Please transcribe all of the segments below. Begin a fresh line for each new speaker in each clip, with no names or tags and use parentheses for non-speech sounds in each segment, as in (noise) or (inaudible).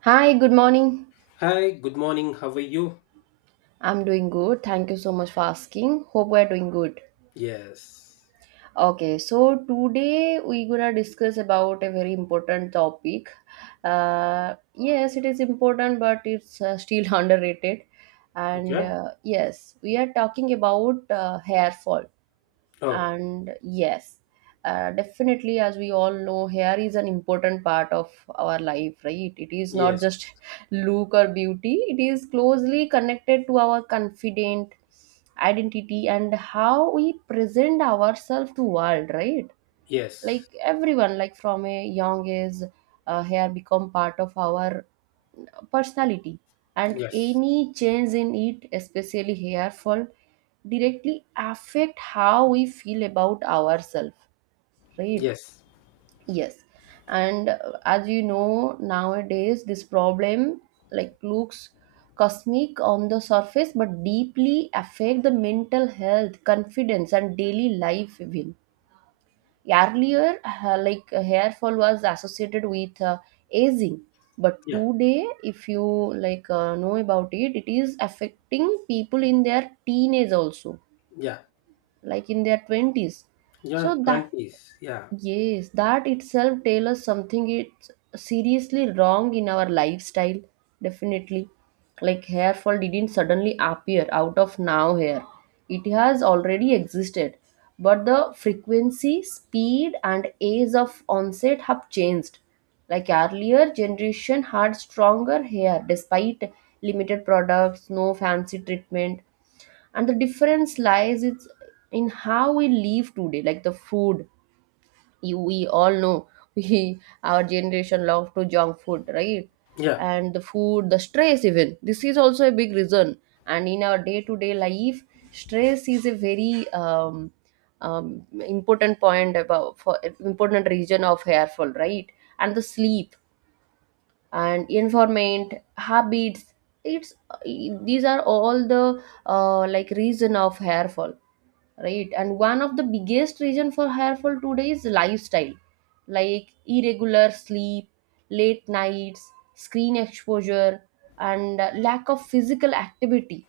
Hi, good morning.
Hi, good morning. How are you?
I'm doing good. Thank you so much for asking. Hope we're doing good.
Yes.
Okay, so today we're gonna discuss about a very important topic. Yes, it is important, but it's still (laughs) underrated. And
Okay.
uh, yes, we are talking about hair fall.
Oh,
And yes, definitely, as we all know, hair is an important part of our life, right? It is not
yes.
just (laughs) look or beauty, it is closely connected to our confident identity and how we present ourselves to world, right?
Yes.
Like everyone, like from a young age, hair become part of our personality, and
Yes.
any change in it, especially hair fall, directly affect how we feel about ourselves, right?
Yes.
Yes, and as you know, nowadays this problem like looks cosmic on the surface but deeply affect the mental health, confidence and daily life even. Earlier, hair fall was associated with aging, but
Yeah.
today, if you like know about it, it is affecting people in their teenage also,
Yeah.
like in their twenties. So
Yeah.
that.
20s. Yeah.
Yes, that itself tells us something, it's seriously wrong in our lifestyle, definitely. Like hair fall didn't suddenly appear out of now here, it has already existed. But the frequency, speed and age of onset have changed. Like earlier generation had stronger hair despite limited products, no fancy treatment. And the difference lies it's in how we live today, like the food. You, we all know (laughs) we our generation love to junk food, right?
Yeah.
And the food, the stress, even this is also a big reason. And in our day to day life, stress is a very important point about for important region of hair fall, right? And the sleep and informant habits, it's, these are all the like reason of hair fall, right? And one of the biggest reason for hair fall today is lifestyle, like irregular sleep, late nights, screen exposure, and lack of physical activity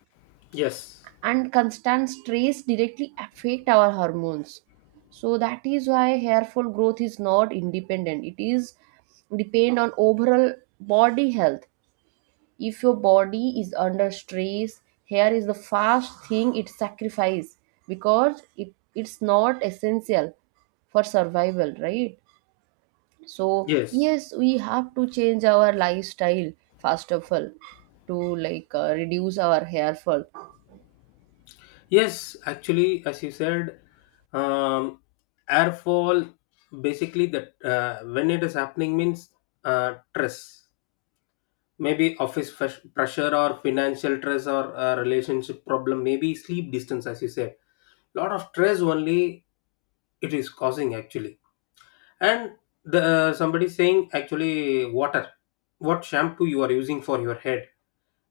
Yes.
and constant stress directly affect our hormones. So that is why hair fall growth is not independent, it is depend on overall body health. If your body is under stress, hair is the first thing it sacrifice, because it's not essential for survival, right? So
Yes.
yes, we have to change our lifestyle first of all to like reduce our hair fall.
Yes. Actually, as you said, um, airfall basically that when it is happening means stress. Maybe office pressure or financial stress or relationship problem, maybe sleep distance, as you said. Lot of stress only it is causing actually. And the somebody saying actually water, what shampoo you are using for your head.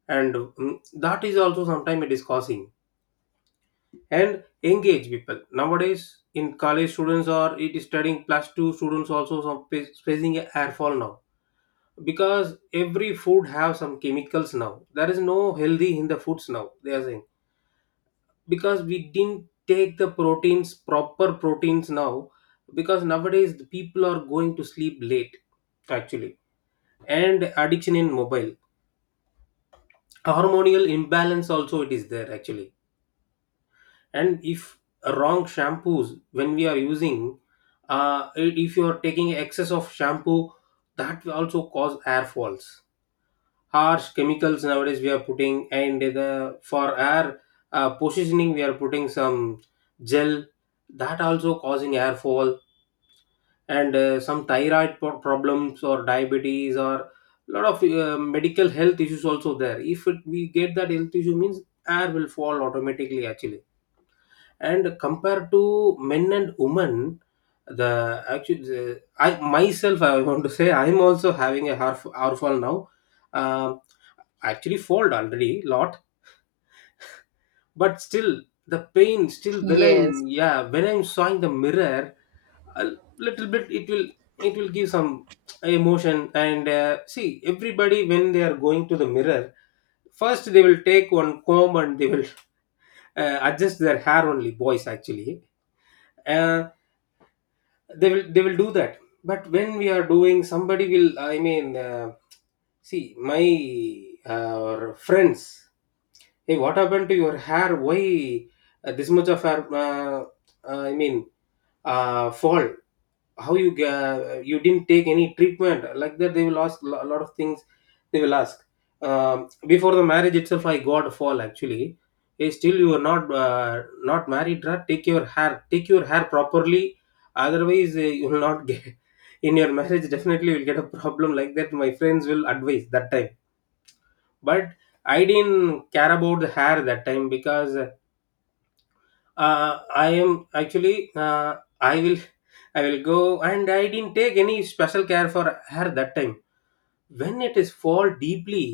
And that is also sometimes it is causing. And engage people nowadays in college students or it is studying plus two students also some facing a hair fall now, because every food have some chemicals now, there is no healthy in the foods now, they are saying. Because we didn't take the proteins proper proteins now, because nowadays the people are going to sleep late actually, and addiction in mobile, hormonal imbalance also it is there actually. And if wrong shampoos when we are using, if you are taking excess of shampoo, that will also cause hair falls. Harsh chemicals nowadays we are putting, and the for air positioning we are putting some gel, that also causing hair fall. And some thyroid problems or diabetes or lot of medical health issues also there. If it, we get that health issue means air will fall automatically actually. And compared to men and women, the actually I myself I want to say I'm also having a hair fall now. Um, I actually fold already lot, but still the pain still when I'm,
Yes
yeah, when I'm sawing the mirror, a little bit it will, it will give some emotion. And see, everybody when they are going to the mirror, first they will take one comb and they will adjust their hair, only boys actually, uh, they will do that. But when we are doing, somebody will, I mean, see my friends, "Hey, what happened to your hair? Why this much of hair? I mean, fall. How you, you didn't take any treatment?" Like that, they will ask a lot of things. They will ask. Before the marriage itself, I got a fall actually. "Hey, still you are not not married, right? Take your hair properly. Otherwise, you will not get (laughs) in your marriage. Definitely, you will get a problem." Like that, my friends will advise that time. But I didn't care about the hair that time, because I am actually, I will go, and I didn't take any special care for hair that time. When it is fall deeply,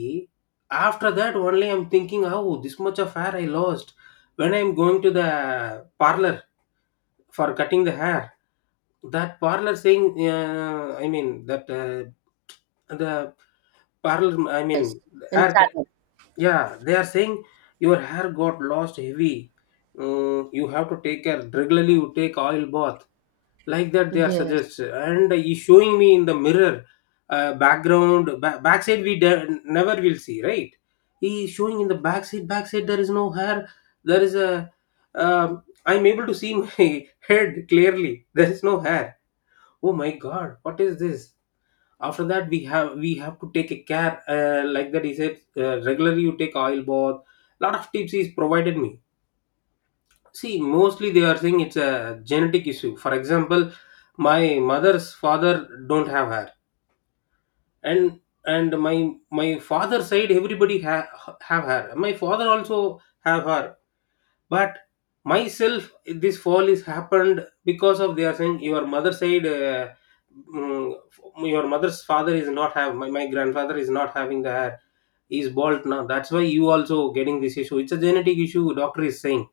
after that only I'm thinking, "Oh, this much of hair I lost," when I'm going to the parlor for cutting the hair. That parlor saying, I mean, that the parlor I mean
and
hair
start.
yeah, they are saying, "Your hair got lost heavy. Mm, you have to take care regularly. You take oil bath," like that. They are suggest,
Yes.
and he showing me in the mirror, background, backside, we never will see, right. He is showing in the backside. Backside there is no hair. There is a. I'm able to see my (laughs) head clearly. There is no hair. Oh my god! What is this? After that we have, we have to take a care like that, he said, regularly you take oil bath. Lot of tips he's provided me. See, mostly they are saying it's a genetic issue. For example, my mother's father don't have hair, and and my father side everybody have hair, my father also have hair. But myself this fall is happened because, of, they are saying, your mother side, mm, your mother's father is not have, my grandfather is not having the hair, he is bald now, that's why you also getting this issue, it's a genetic issue, doctor is saying.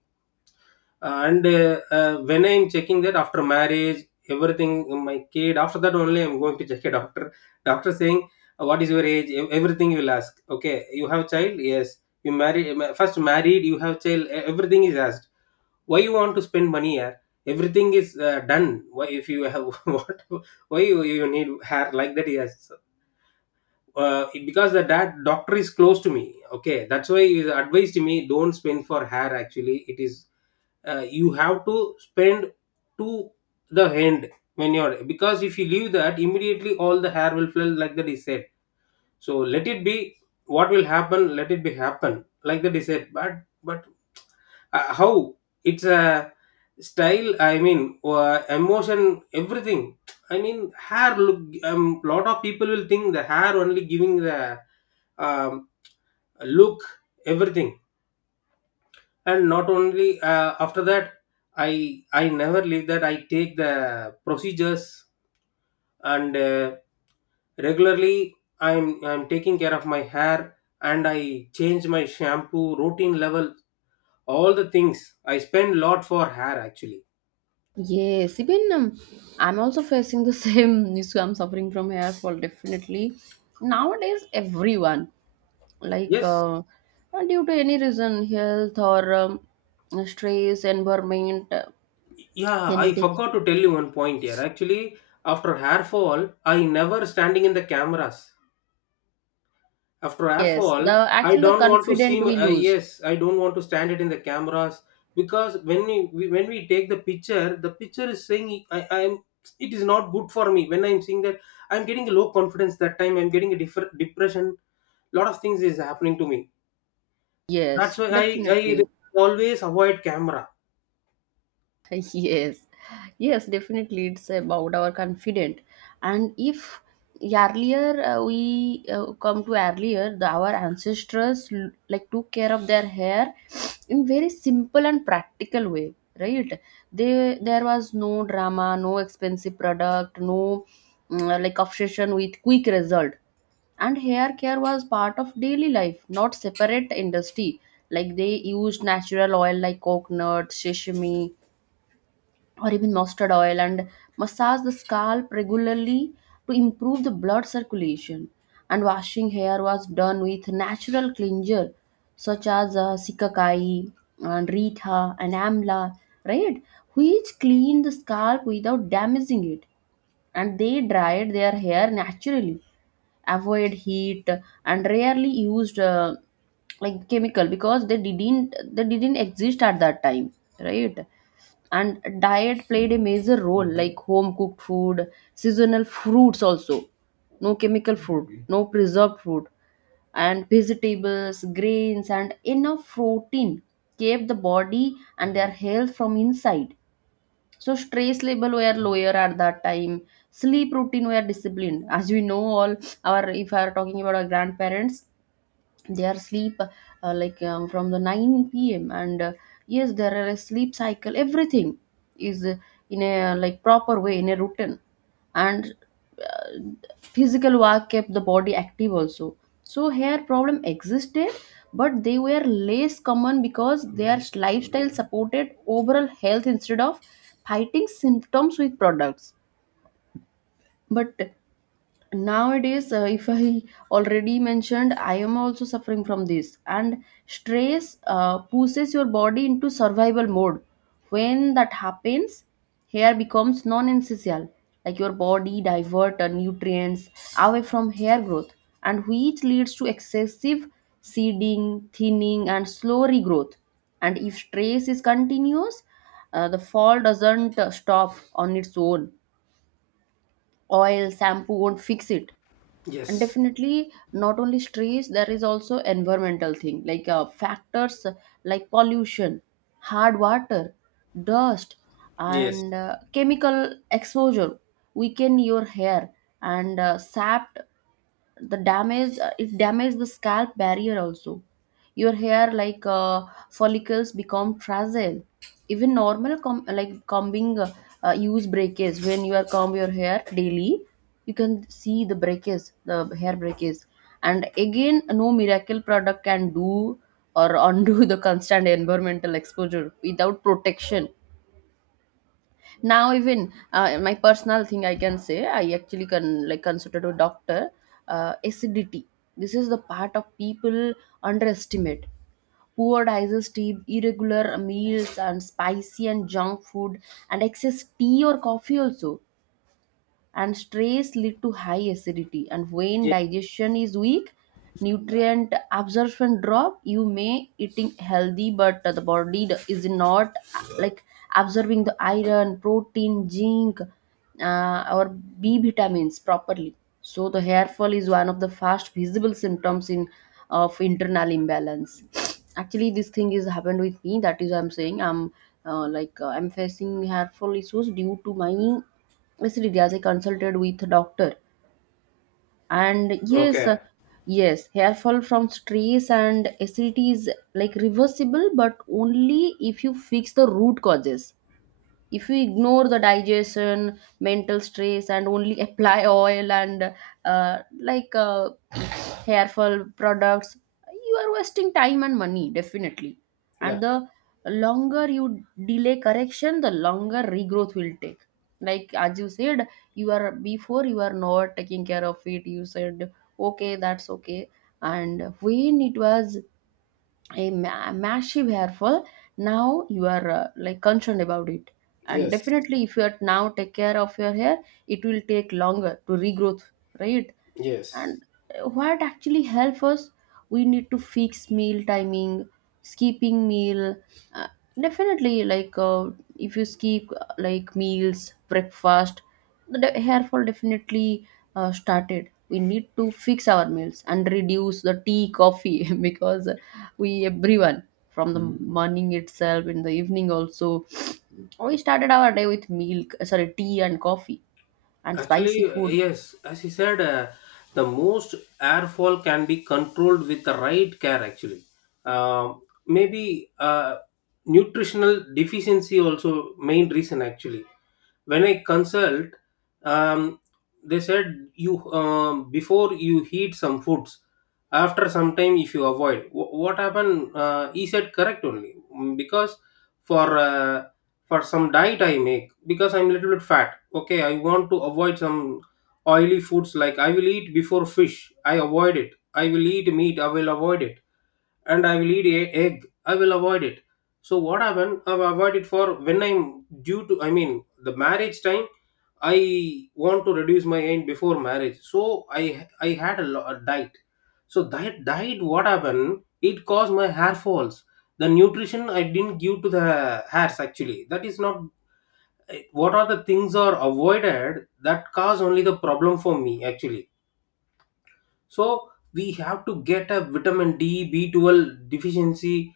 And when I'm checking that after marriage, everything, my kid, after that only I'm going to check a doctor. Doctor saying, "What is your age?" Everything you'll ask. "Okay, you have child?" "Yes, you married, first married, you have child." e- everything is asked. "Why you want to spend money here? Everything is done. Why, if you have (laughs) what, why you, you need hair?" Like that. Yes, because the dad doctor is close to me, okay, that's why he advised me, "Don't spend for hair actually. It is, you have to spend to the end. When you're, because if you leave that immediately all the hair will fall," like that he said. "So let it be. What will happen, let it be happen," like that he said. But, how, it's a style, I mean, emotion, everything, I mean hair look, um, lot of people will think the hair only giving the, um, look, everything. And not only after that, i I never leave that, I take the procedures. And regularly I'm taking care of my hair, and I change my shampoo routine level, all the things, I spend lot for hair actually.
Yes. Even I'm also facing the (laughs) same issue. I'm suffering from hair fall definitely. Nowadays, everyone, like
Yes.
uh, uh, due to any reason, health or stress, environment,
Yeah, I
genetic.
forgot to tell you one point here. Actually, after hair fall, I never standing in the cameras. After hair
Yes.
fall,
The
I
actually the
don't want to see.
confident we lose.
Yes, I don't want to stand it in the cameras, because when we when we take the picture is saying I am. It is not good for me when I'm seeing that. I'm getting low confidence that time. I'm getting a different depression. Lot of things is happening to me. That's
Yes,
why I
definitely.
always avoid camera.
(laughs) Yes, yes, definitely. It's about our confident, and if earlier we come to earlier, the, our ancestors like took care of their hair (sniffs) in very simple and practical way, right? They there was no drama, no expensive product, no like obsession with quick result. And hair care was part of daily life, not separate industry, like they used natural oil like coconut, sesame, or even mustard oil, and massage the scalp regularly to improve the blood circulation. And washing hair was done with natural cleanser such as sikakai and rita and amla, right? Which clean the scalp without damaging it. And they dried their hair naturally, avoid heat, and rarely used like chemical, because they didn't exist at that time, right? And diet played a major role, like home cooked food, seasonal fruits also, no chemical food. Okay. No preserved food, and vegetables, grains and enough protein kept the body and their health from inside. So stress level were lower at that time, sleep routine were disciplined, as we know all. Our, if we are talking about our grandparents, they are sleep from the 9 p.m and yes, there are a sleep cycle, everything is in a like proper way, in a routine. And physical work kept the body active also. So hair problem existed, but they were less common because their lifestyle supported overall health instead of fighting symptoms with products. But nowadays, if I already mentioned, I am also suffering from this, and stress pushes your body into survival mode. When that happens, hair becomes non-essential, like your body divert nutrients away from hair growth, and which leads to excessive seeding, thinning and slow regrowth. And if stress is continuous, the fall doesn't stop on its own, oil shampoo won't fix it. And
Yes.
definitely not only stress, there is also environmental thing like factors, like pollution, hard water, dust
Yes,
and chemical exposure weaken your hair. And sap the damage, it damages the scalp barrier also. Your hair like follicles become fragile, even normal like combing use breakage. When you are comb your hair daily, you can see the breakage, the hair breakage. And again, no miracle product can do or undo (laughs) the constant environmental exposure without protection. Now even my personal thing I can say, I actually can like consider to doctor. Acidity, this is the part of people underestimate. Poor digestive, irregular meals and spicy and junk food and excess tea or coffee also, and stress lead to high acidity. And when
yes.
digestion is weak, nutrient absorption drop. You may eating healthy but the body is not like absorbing the iron, protein, zinc, or B vitamins properly. So the hair fall is one of the fast visible symptoms in of internal imbalance. (sniffs) Actually this thing is happened with me, that is I'm saying I'm I'm facing hair fall issues due to my. Yes, Rityaj, I consulted with doctor, and yes,
Okay.
yes, hair fall from stress and acidity is like reversible, but only if you fix the root causes. If we ignore the digestion, mental stress, and only (laughs) apply oil and uh, like uh, hair fall products, you are wasting time and money, definitely.
Yeah.
And the longer you delay correction, the longer regrowth will take. Like as you said, you are before you are not taking care of it, you said okay, that's okay. And when it was a massive hairfall, now you are like concerned about it. And
Yes,
definitely if you are now take care of your hair, it will take longer to regrowth, right?
yes.
And what actually help us, we need to fix meal timing, skipping meal, uh, definitely, like if you skip like meals, breakfast, the hair fall definitely started. We need to fix our meals and reduce the tea coffee, (laughs) because we everyone from the morning itself, in the evening also, (sniffs) we started our day with milk, sorry, tea and coffee and spicy
Actually,
food.
yes, as he said, the most airfall can be controlled with the right care, actually. Um Maybe nutritional deficiency also main reason actually. When I consult, um, they said, "You, before you heat some foods, after some time if you avoid," what happened, he said correct only. Mm, because for uh, for some diet I make, because I'm a little bit fat. Okay, I want to avoid some oily foods. Like I will eat before fish, I avoid it. I will eat meat, I will avoid it. And I will eat a egg, I will avoid it. So what happened? I avoid it for when I'm due to, I mean, the marriage time. I want to reduce my aim before marriage, so I had a, a diet. So that diet, what happened? It caused my hair falls. The nutrition I didn't give to the hairs actually. That is not. What are the things are avoided, that cause only the problem for me actually. So we have to get a vitamin d B12 deficiency,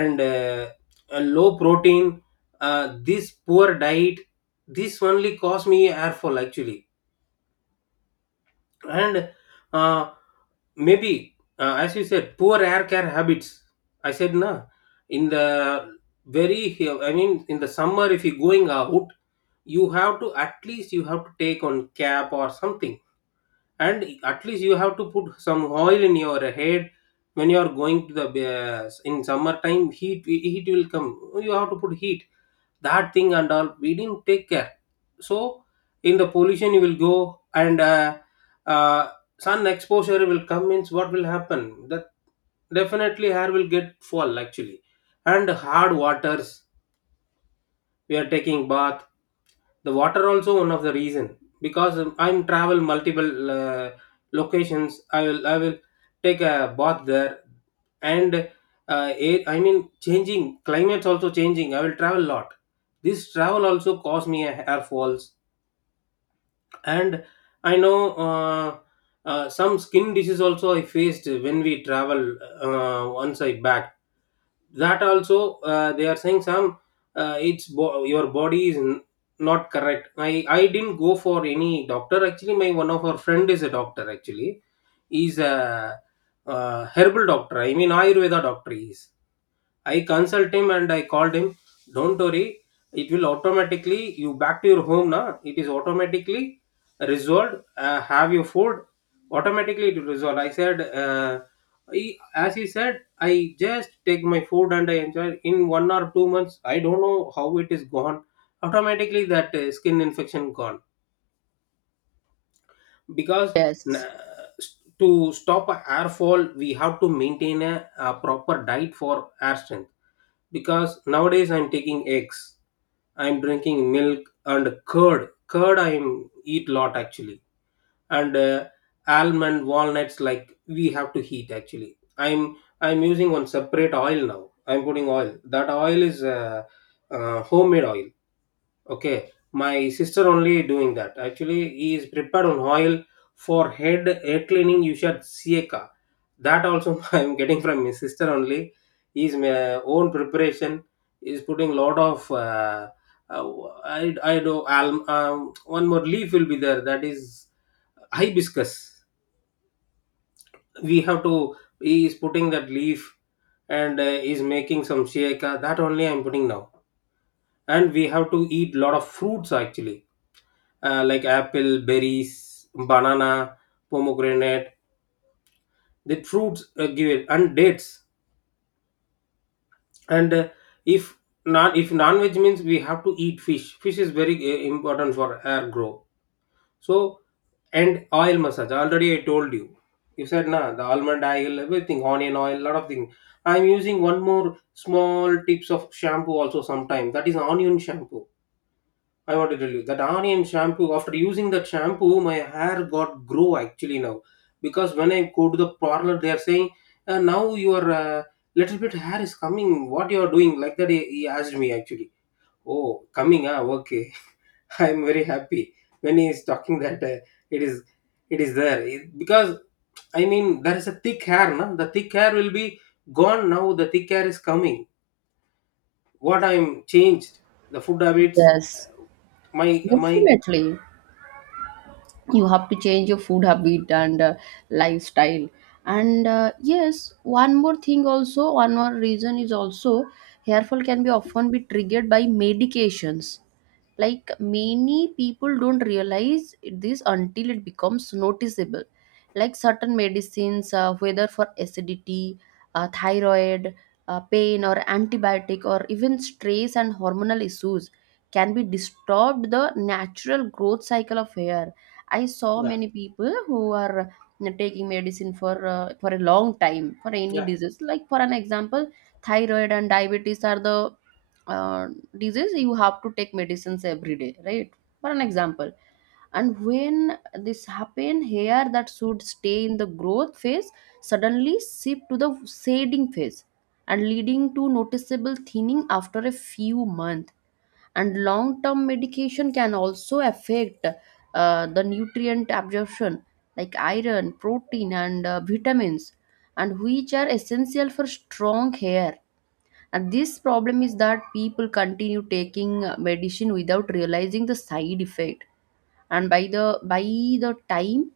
and a low protein, this poor diet, this only caused me air fall actually. And uh, maybe as you said, poor air care habits. I said nah, in the very, I mean in the summer, if you're going out, you have to, at least you have to take on cap or something, and at least you have to put some oil in your head. When you are going to the in summertime, heat will come, you have to put heat, that thing and all we didn't take care. So in the pollution you will go, and uh, sun exposure will come means, what will happen, that definitely hair will get fall actually. And hard waters, we are taking bath, the water also one of the reason. Because I'm travel multiple locations, I will take a bath there. And air, I mean, changing climates also changing, I will travel lot. This travel also cause me a hair falls. And I know, uh, some skin disease also I faced when we travel. Once I back, that also, they are saying some, it's your body is not correct. I didn't go for any doctor actually. My, one of our friend is a doctor actually. He's a herbal doctor, I mean ayurveda doctor he is. I consult him and I called him. "Don't worry, it will automatically you back to your home now. It is automatically resolved. Have your food. Automatically it will resolve." I said, he, as he said, I just take my food and I enjoy. In one or two months, I don't know how it is gone. Automatically that skin infection gone because n-
Yes.
to stop a hair fall we have to maintain a proper diet for hair strength because nowadays I'm taking eggs, I'm drinking milk and curd. Curd I am eat lot actually. And Almond, walnuts, like we have to heat. Actually, I'm using one separate oil now. I'm putting oil. That oil is homemade oil. Okay, my sister only doing that. Actually, he is prepared on oil for head cleaning. You should sieka. That also (laughs) I am getting from my sister only. His own preparation is putting lot of I do alm, one more leaf will be there. That is hibiscus. We have to. He is putting that leaf and is making some sieka. That only I am putting now. And we have to eat lot of fruits actually, like apple, berries, banana, pomegranate. The fruits give it, and dates. And if non, if non veg means, we have to eat fish. Fish is very important for hair growth. So, and oil massage. Already I told you. You said nah, the almond oil, everything, onion oil, lot of things. I'm using one more small tips of shampoo also sometimes. That is onion shampoo. I want to tell you that onion shampoo. After using that shampoo, my hair got grow actually now, because when I go to the parlor, they are saying, "Now your little bit hair is coming. What you are doing?" Like that, he asked me actually. Oh, coming? Ah, okay. (laughs) I am very happy when he is talking that it is it is there. Because I mean there is a thick hair. Na? The thick hair will be gone now. The thick hair is coming. What I am changed. The food habits.
Yes.
My my
Definitely, you have to change your food habit and lifestyle. And yes, one more thing also, one more reason is also hair fall can be often be triggered by medications, like many people don't realize this until it becomes noticeable. Like certain medicines, whether for acidity, thyroid, pain or antibiotic, or even stress and hormonal issues, can be disturbed the natural growth cycle of hair. I saw
yeah,
many people who are taking medicine for a long time for any
yeah.
disease, like for an example thyroid and diabetes are the uh, disease, you have to take medicines every day, right? For an example. And when this happen, hair that should stay in the growth phase suddenly shift to the shading phase, and leading to noticeable thinning after a few months. And long term medication can also affect the nutrient absorption, like iron, protein and vitamins, and which are essential for strong hair. And this problem is that people continue taking medicine without realizing the side effect. And by the time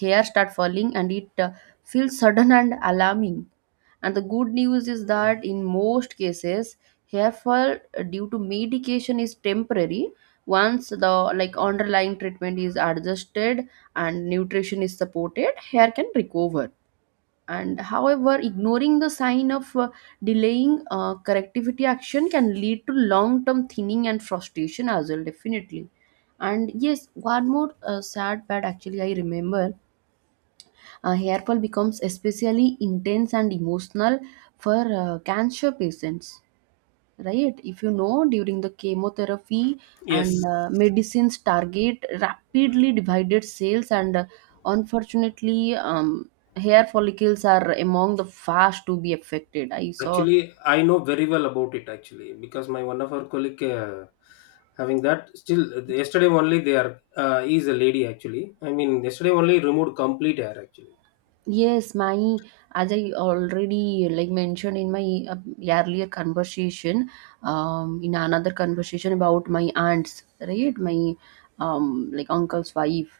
hair start falling and it feels sudden and alarming. And the good news is that in most cases, hair fall due to medication is temporary. Once the like underlying treatment is adjusted and nutrition is supported, hair can recover. And however ignoring the sign of delaying correctivity action can lead to long term thinning and frustration as well, definitely. And yes, one more sad part, actually I remember, hair fall becomes especially intense and emotional for cancer patients, right? If you know, during the chemotherapy,
Yes,
and medicines target rapidly divided cells, and unfortunately, hair follicles are among the first to be affected, I saw.
actually, I know very well about it actually, because my one of our colleague having that still, yesterday only they are he is a lady actually. I mean yesterday only removed complete hair actually.
Yes, my, as I already like mentioned in my earlier conversation, in another conversation about my aunts, right? My like uncle's wife.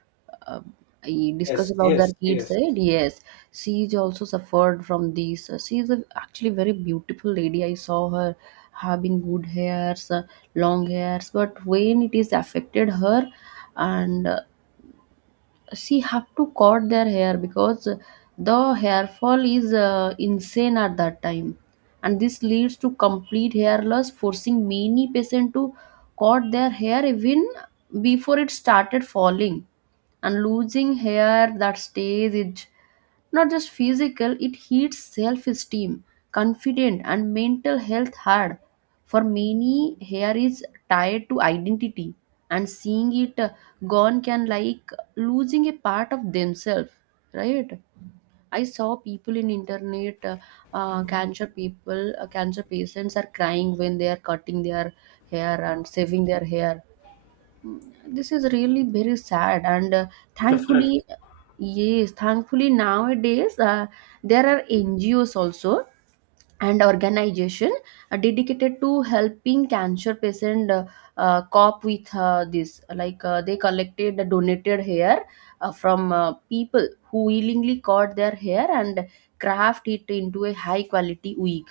Uh, I discussed
Yes,
about their
yes,
kids,
yes.
right? Yes, she is also suffered from this. She is a, actually very beautiful lady. I saw her having good hairs, long hairs, but when it is affected her, and she have to cut their hair because the hair fall is insane at that time, and this leads to complete hair loss, forcing many patients to cut their hair even before it started falling. And losing hair that stays is not just physical, it hits self-esteem, confident, and mental health hard. For many, hair is tied to identity, and seeing it gone can like losing a part of themselves, right? I saw people in internet, cancer people, cancer patients are crying when they are cutting their hair and saving their hair. Mm, this is really very sad and
Definitely.
thankfully, yes, thankfully nowadays, there are NGOs also and organization, dedicated to helping cancer patient cope with this, like they collected the donated hair, from people who willingly cut their hair and craft it into a high quality wig.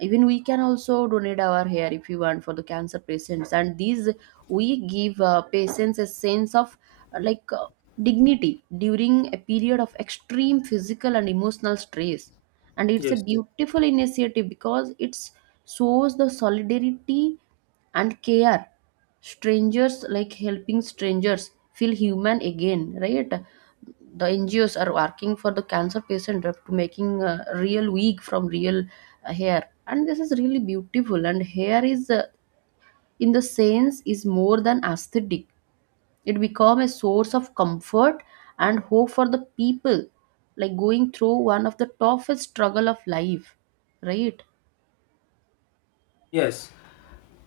Even we can also donate our hair if you want for the cancer patients, and these we give patients a sense of uh, like uh, dignity during a period of extreme physical and emotional stress. And it's a
Yes.
beautiful initiative because it shows the solidarity and care, strangers like helping strangers feel human again, right? The NGOs are working for the cancer patient up to making real wig from real hair, and this is really beautiful. And hair is, in the sense, is more than aesthetic. It become a source of comfort and hope for the people, like going through one of the toughest struggle of life, right?
Yes.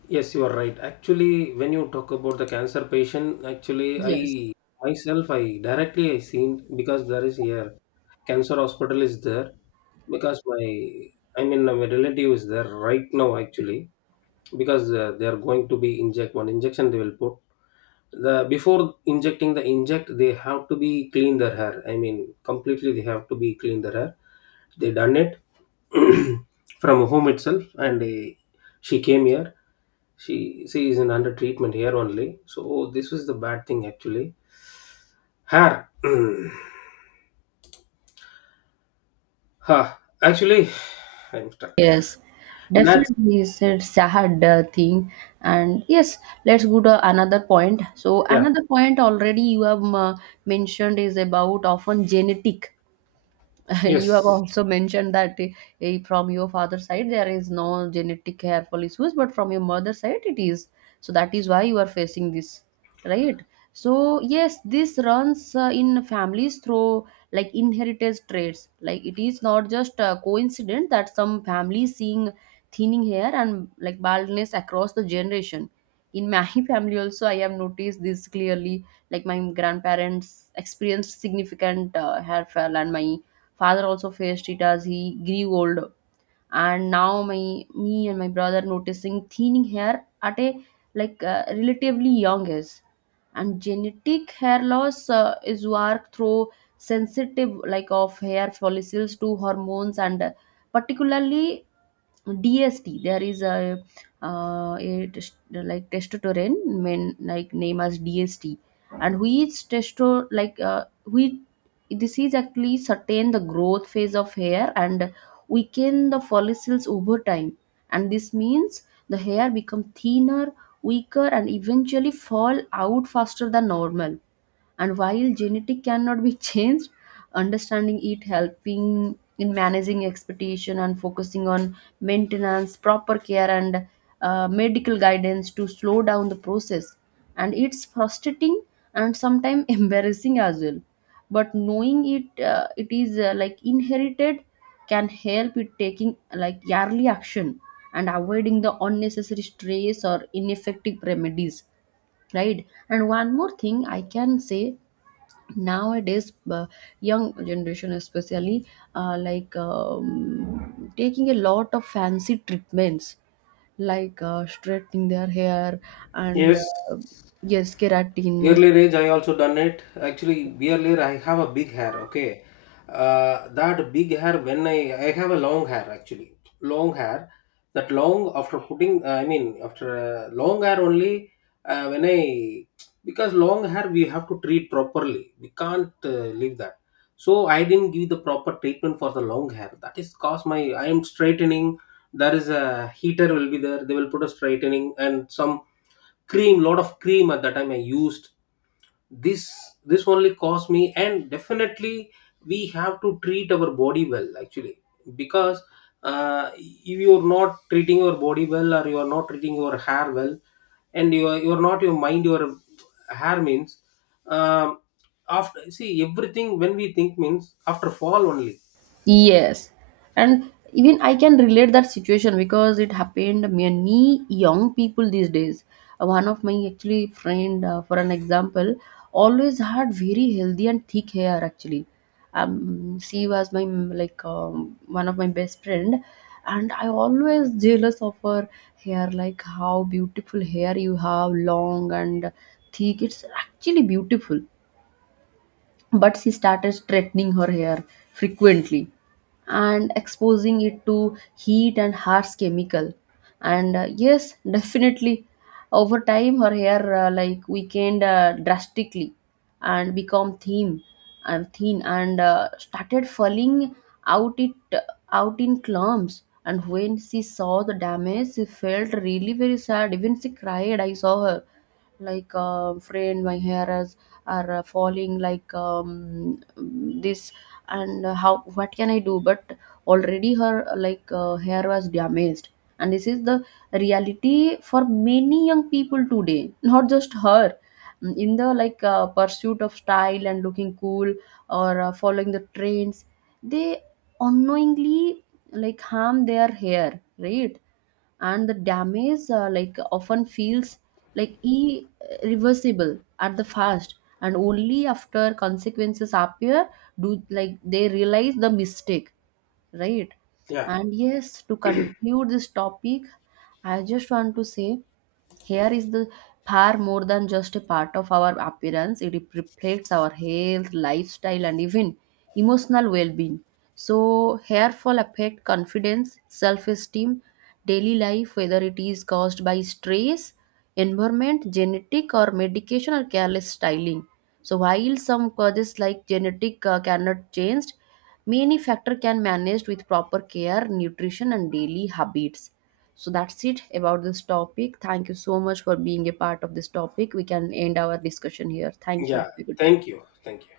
Yes, you are right. Actually, when you talk about the cancer patient, actually,
Yes.
I myself, I directly I seen because there is here cancer hospital is there because my, I mean my relative is there right now actually. Because they are going to be inject one injection. They will put the, before injecting the inject, they have to be clean their hair, I mean completely they have to be clean their hair. They done it (clears throat) from home itself and they, she came here. She is in under treatment here only. So this is the bad thing actually. Hair. (clears throat) Huh. Actually, I'm stuck.
Yes,
That's,
definitely it's a sad thing. And yes, let's go to another point. So
yeah,
another point already you have mentioned is about often genetic. (laughs) You have
yes,
also mentioned that from your father's side there is no genetic hairfall issues, but from your mother's side it is, so that is why you are facing this, right? So yes, this runs in families through like inheritance traits. Like it is not just a coincidence that some families seeing thinning hair and like baldness across the generation. In my (laughs) family also, I have noticed this clearly. Like my grandparents experienced significant hair fall, and my father also faced it as he grew older. And now my me and my brother noticing thinning hair at a relatively young age. And genetic hair loss is worked through sensitive like of hair follicles to hormones and particularly DST. There is a test, like testosterone men like name as DST, and which testo like we this is actually certain the growth phase of hair and weaken the follicles over time, and this means the hair become thinner, weaker, and eventually fall out faster than normal. And while genetic cannot be (laughs) changed, understanding it helping in managing expectation and focusing on maintenance, proper care, and medical guidance to slow down the process. And it's frustrating and sometimes (laughs) embarrassing as well. But knowing it, it is like inherited, can help with taking like yearly action and avoiding the unnecessary stress or ineffective remedies, right? And one more thing I can say, nowadays young generation especially, taking a lot of fancy treatments like straightening their hair and
yes.
yes keratin.
Earlier age, I also done it. Actually, earlier I have a big hair. Okay, that big hair when I have a long hair actually, long hair. That long after putting, I mean after long hair only when I, because long hair we have to treat properly. We can't leave that. So I didn't give the proper treatment for the long hair. That is cause my, I am straightening. There is a heater will be there. They will put a straightening and some cream, lot of cream at that time I used. this this only cost me. And definitely we have to treat our body well actually, because if you're not treating your body well or you're not treating your hair well, and you're not your mind, your hair means, um, after see everything when we think means after fall only.
Yes, and even I can relate that situation because it happened many young people these days. One of my actually friend, for an example, always had very healthy and thick hair. Actually, she was my one of my best friend, and I always jealous of her hair. Like how beautiful hair you have, long and thick. It's actually beautiful, but she started straightening her hair frequently and exposing it to heat and harsh chemical. And yes, (laughs) definitely over time her hair like weakened drastically and become thin and thin and started falling out, it out in clumps. And when she saw the damage, she felt really very sad, even she cried. I saw her like fraying, my hair is are falling like this, and how what can I do? But already her hair was damaged, and this is the reality for many young people today. (laughs) Not just her. Mm, in the pursuit of style and looking cool or following the trends, they unknowingly like harm their hair, right? And the damage like often feels like irreversible at the first, and only after consequences appear do like they realize the mistake, right?
Yeah,
And yes, to conclude this topic, I just want to say hair is the far more than just a part of our appearance. It reflects our health, lifestyle, and even emotional well-being. So hair fall affect confidence, self-esteem, daily life, whether it is caused by stress, environment, genetic, or medication or careless styling. So while some causes like genetic cannot changed, many factor can managed with proper care, nutrition, and daily habits. So that's it about this topic. Thank you so much for being a part of this topic. We can end our discussion here. Thank you.
yeah.
Have a good day.
Thank you, thank you.